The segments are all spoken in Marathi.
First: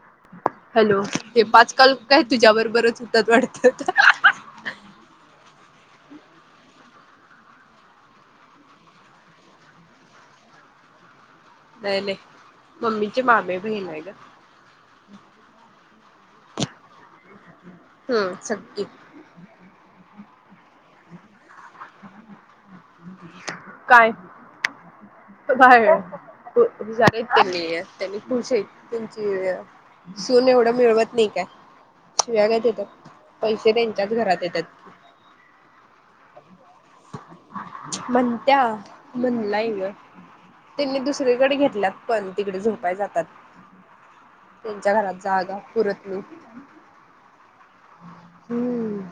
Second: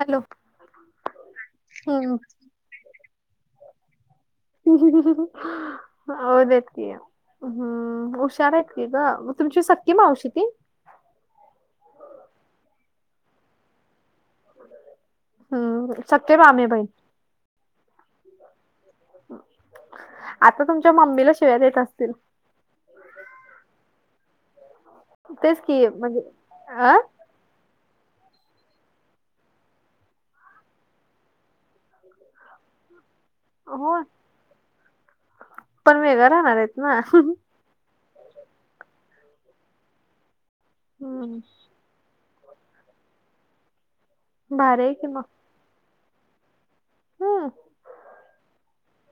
हॅलो हॅलो ते पाचकाल हम्म काय तुझ्या बरोबरच होतात वाटतात ह [inaudible] हो देत की हम्म हुशार आहेत की गं तुमची सख्खी मावशी ती नाही ले मम्मीची मामी बहीण आहे गं हम्म सख्खी मामी बहिण हम्म सख्खी आता तुमच्या मम्मीला शिव्या देत असतील काय तेच की बाहेर म्हणजे अ जागे केली त्यांनी खुश आहे त्यांची सून एवढं मिळवत नाही काय शिव्या काय देत्यात पैसे हो त्यांच्याच घरात येतात पण वेगळं राहणार आहेत ना म्हणत्या म्हणलाय गं त्यांनी हम्म दुसरीकडे घेतल्या पण तिकडे झोपाय जातात भारी आहे त्यांच्या घरात जागा पुरत नाही ह हम्म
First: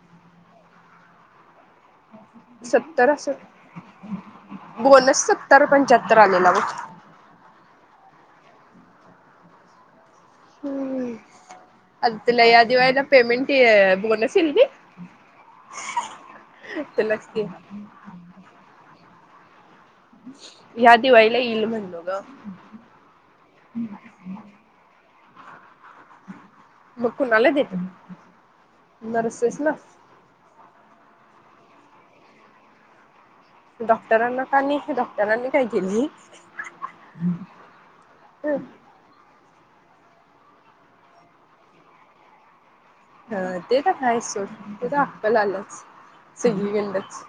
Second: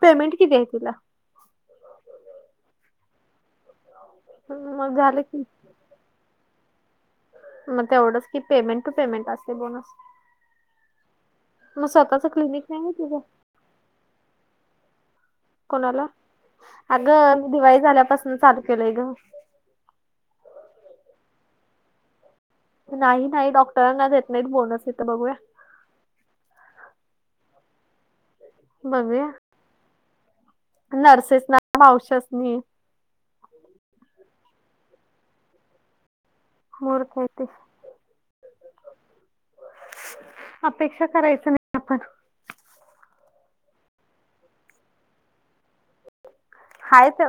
पेमेंट किती हाय तुला सत्तर हम्म, असलं मग झालं बोनस की सत्तर पंच्याहत्तर आलेला होत मग तेवढंच की पेमेंट टू पेमेंट असतय बोनस मग हम्म स्वतःच तुला या क्लिनिक नाही आहे दिवाळीला तुझं पेमेंट बोनस येईल ना कोणाला अगं की मी दिवाळी झाल्यापासून चालू केलंय ग ह्या दिवाळीला येईल म्हणलो ग नाही नाही डॉक्टरांना देत नाहीत बोनस येत बघूया बकू नलादेत बघ नर्सेस ना मावशसनी डॉक्टरांना का नाही हे डॉक्टरांनी काय केली मोर काय ते अ अपेक्षा करायचं नाही आपण ह ते तर आहेच सोड ते तर अक्कल आल्याचं हायत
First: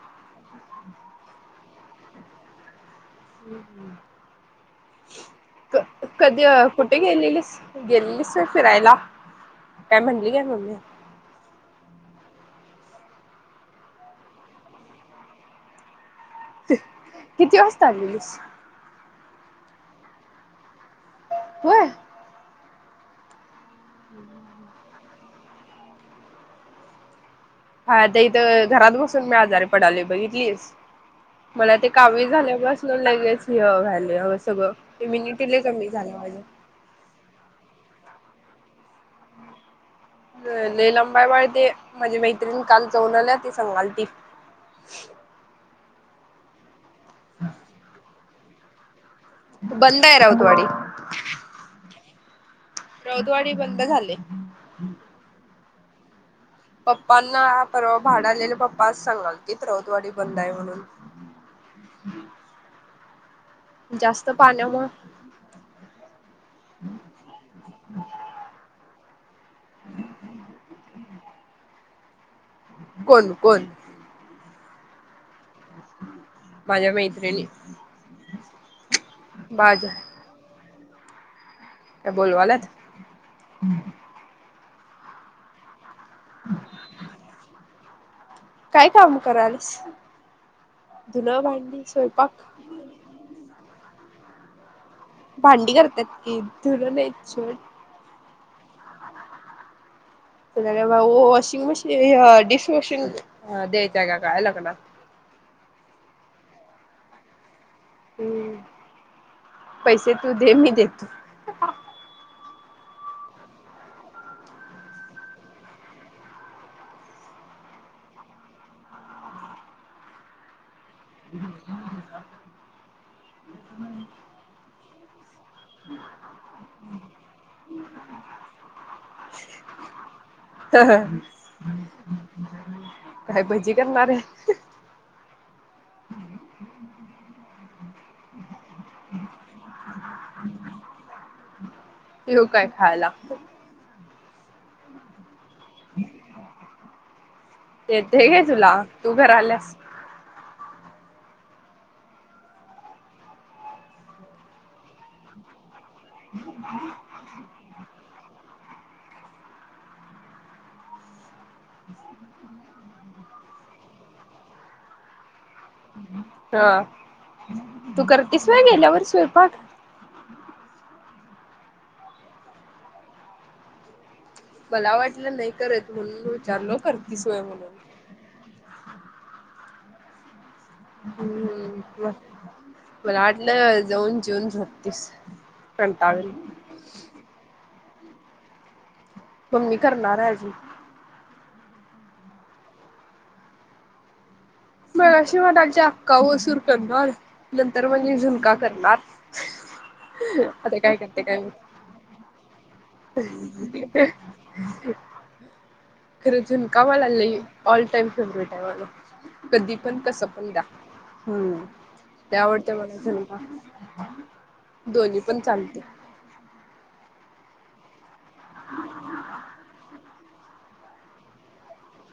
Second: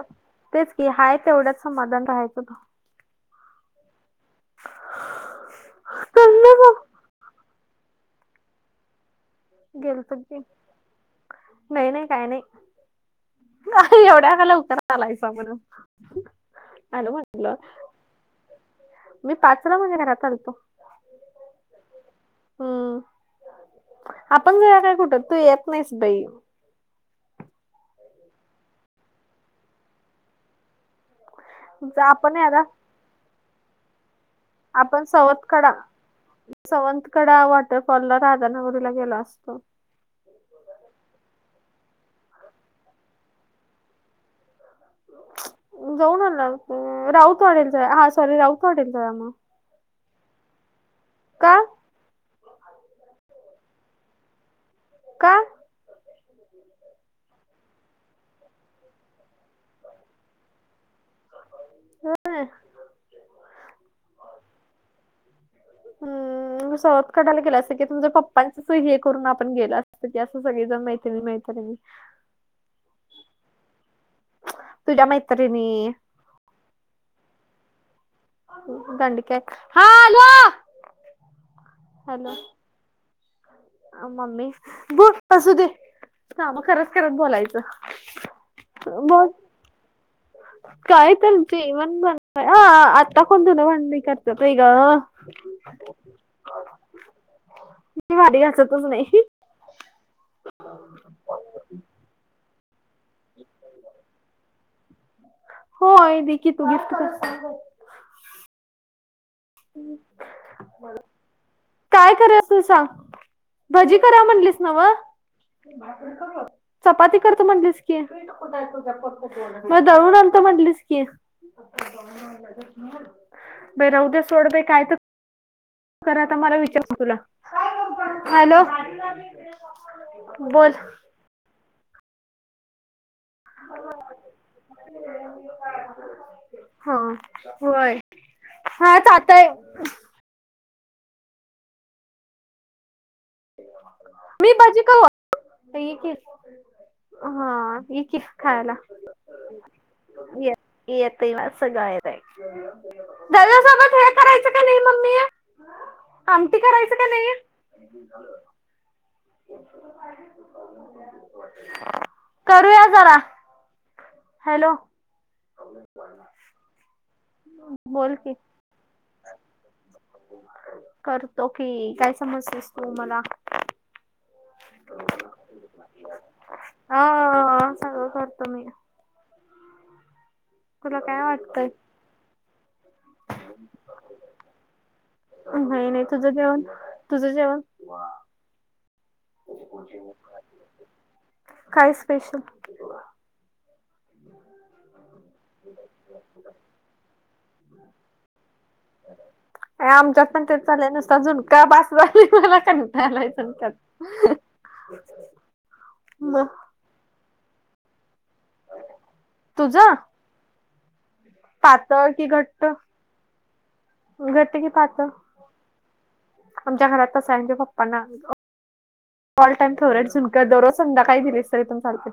तेच की हाय तेवढंच समाधान राहायचं त हम्म हम् [inaudible] कधी तो कुठे गेलेलीस गेलीस फिरायला काय गेलत म्हणली की काय मम्मी नाही नाही काय नाही नाही एवढ्या खाल उतर आलायफ म्हण किती वाजता आस मी पाचरा घरात आलतो होय हम्म आपण ज काय कुठं तू येत नाहीस बाई हाता इथं घरात बसून मी आजारी पडाली बघितलीस मला ते जा कावीळ आपण झाले याला बस लगेच वले सगळं इम्युनिटी कमी झालं म्हणजे सवंतकडा वॉटरफॉलला राधानगरीला गेला असतो ले लंबाई बाळ ते माझे मैत्रिणी काल जाऊन आल्या ते सांगालती जाऊन आला राऊत वाडी ला हा सॉरी राऊत वाडी ला तय मग बंदय राऊत वाडी का रौदवाडी बंद झाले का पप्पांना परवा भाड आलेले पप्पाच सांगाल की राऊत वाडी बंद आहे म्हणून हा जास्त पाण्यामुळे ह सावत कढायला गेलं असं की तुमच्या पप्पांच स हे करून आपण गेलं असत की असं सगळे जण माहित मा कोण कोण तुजा मैत्रीणे माझ्या मैत्रिणी दंड काय बाज हा आलो काय बोलावल्यात मम्मी ब असू दे का म खरत करत बोलायचं काय काम बोल करालस काय त्यांची म्हण ब आता कोण धून भांडी करतात आहे ग भांडी करतात की धुर नाही छट क वाारी घालच तुच नाही बा वॉशिंग मशीन डिश वॉशिंग द्यायचंय का काय लग्न हो दे की तू घसस हम् ह मला देतो काय करा अस सांग भजी करा म्हटलीस ना वा चपाती करतो म्हटलीस की मग दळून अणतोत म्हटलीस की बे रौद्या सोड बयत खरा आता मला विचारत तुला हॅलो बोल ह ह काय भजी करणार आहे हो हा होय हा तर आताय ह येव काय खायला मी भाजी का हा ते ये ते घे तुला तू घर आल्यास त मा असं गायर आहे. घरासोबत हे करायचं का नाही मम्मी. आमटी करायचं का नाही. [unintelligible] करूया जरा हॅलो. हा तू बोल की करतीस गेल्यावर स्वयंपाक. करतो कि काय समज अस तो मला. मला वाटलं नाही करत म्हणून विचारलो करती सोय म्हणून. तमीही. तुला काय वाटतंय? म मला आटलं जाऊन जून छत्तीस. नाही नाही तुझं जेवण तुझ जेवण. मम्मी करणार आहेजी. काय स्पेशल. हम्. मग अशी मलागचे अक्का वसूर करणार नंतर म्हजे झुणका करणार. आमच्यात पण तेच आता चाललंय काय नुसता करते काय. झुणका बास झाली मला कंटाळा आलाय झुणक्याचा. ह [inaudible] म. कामालालं ऑल टाईम फेवरेट आहे मला कधी तुझं पण कसं पण दा हम्म पातळ कि ते घट्ट? आवडते मला सल घट्ट की पातळ? दो्ही पण चालते. आमच्या घरात तस आहेयज पप्पांना. ऑल टाइम फेवरेट झुनकर दरोज संदा काय दिलीस तरी तम चालते.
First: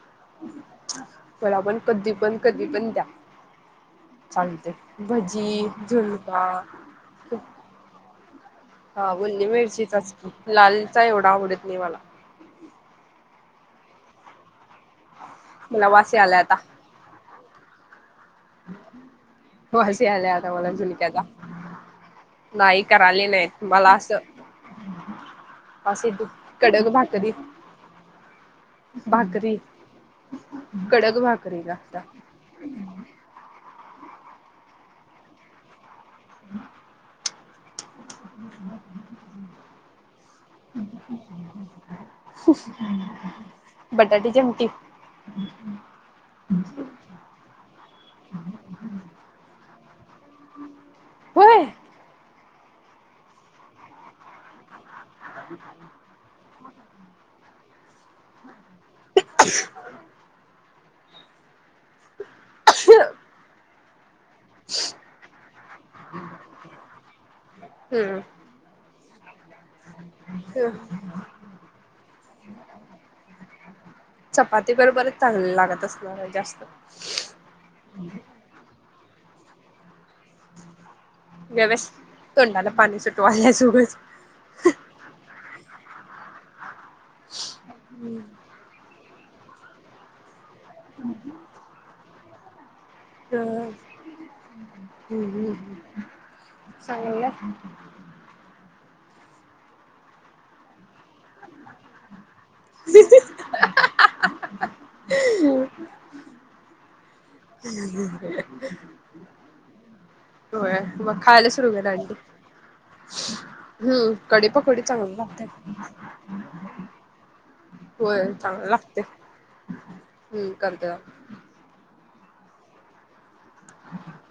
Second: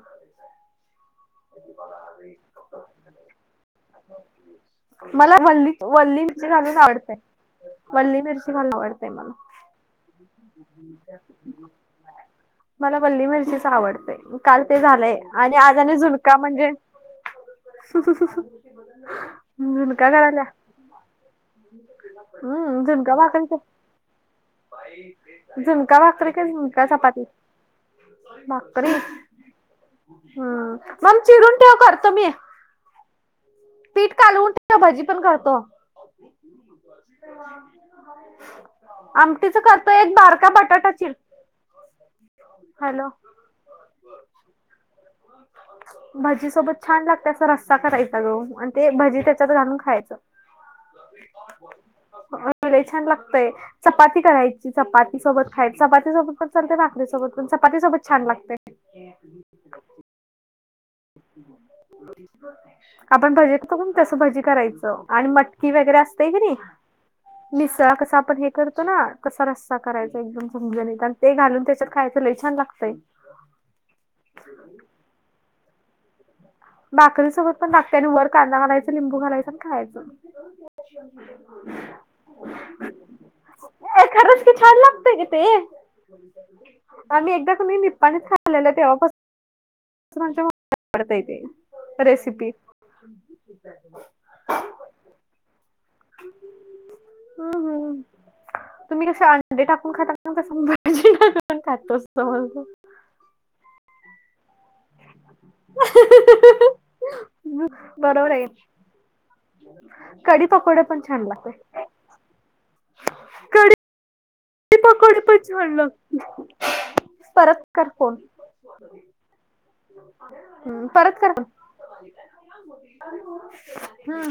बला पण कधी पण कधी पण द्या. चालते मला भजी वल्ली वल्ली झुणका मिरची घालून आवडते. खूप. वल्ली मिरची घालून आवडते हा मला. वली मिरचीचाच लालचा एवढा आवडत नाही मला मला वल्ली मिरचीच आवडतय काल ते झालंय आणि आज मला आणि वास झुलका यायलाय आता. म्हणजे. सु स सुस हम् वास निनका यायलाय कढला. आता मला झुणक्याचा. नाही हम्म झुणका करायले भाकणच्या नाहीत मला असं झुणका असे भाकरी का झुनका कडक चपाती. भाकरी री भाकरी हम् मग कडक चिरून भाकरी ठेव लागतात. करतो मी. पीठ कालवून ठ भाजी पण करतो. हम. हम्. आमटीच करतोय एक बारका बटाटा चिर हॅलो. बडाडी जेमती. हम्म. भजी सोबत छान लागते. अस रस्सा करायचा ग ते भजी त्याच्यात घालून खायचं. हम्. हेय छान लागतयं चपाती करायची. चपाती सोबत खायचं पण चपाती सोबत छान लागते. ह, आपण भाजीतो कोण तस भाजी. करायचं आणि मटकी वगैरे असते की नाही मिसळ कस हम्म आपण हे करतो ना. कसा रस्सा करायचा एकदम समज नाही आणि ते घालून त्याच्यात खायचं लय छान लागतंय. चपाती ब बरच चांगले लागत असणार जास्त बाकरी सोबत पण नागत्या आणि वर कांदा घालायच लिंबू घालायचं आणि खायचं. [unintelligible] गप बस तोंडाला पाणी सुटवाल्यास उगच ए खरंच छान लागत ते आम्ही एकदा कोणी नि पप्पा खाल्लेलं तेव्हापासून आवडता [inaudible] येते रेसिपी. तर हु ह्. ह, ह, तुम्ही कसे अंडे टाकून खाताना तसं भाजी खातो ना मंग बस [unintelligible] [unintelligible] हम बरोबर आहे ह कढी [inaudible] होय पकोडे पण मगं छान खायला लागते. सुरू केला अंडे. कढी हम्म कडी पकडी चांगली पकोडे पण लागतातं. छान लागते. परत कर फोन होय चांगलं लागते हु करतंय. हम,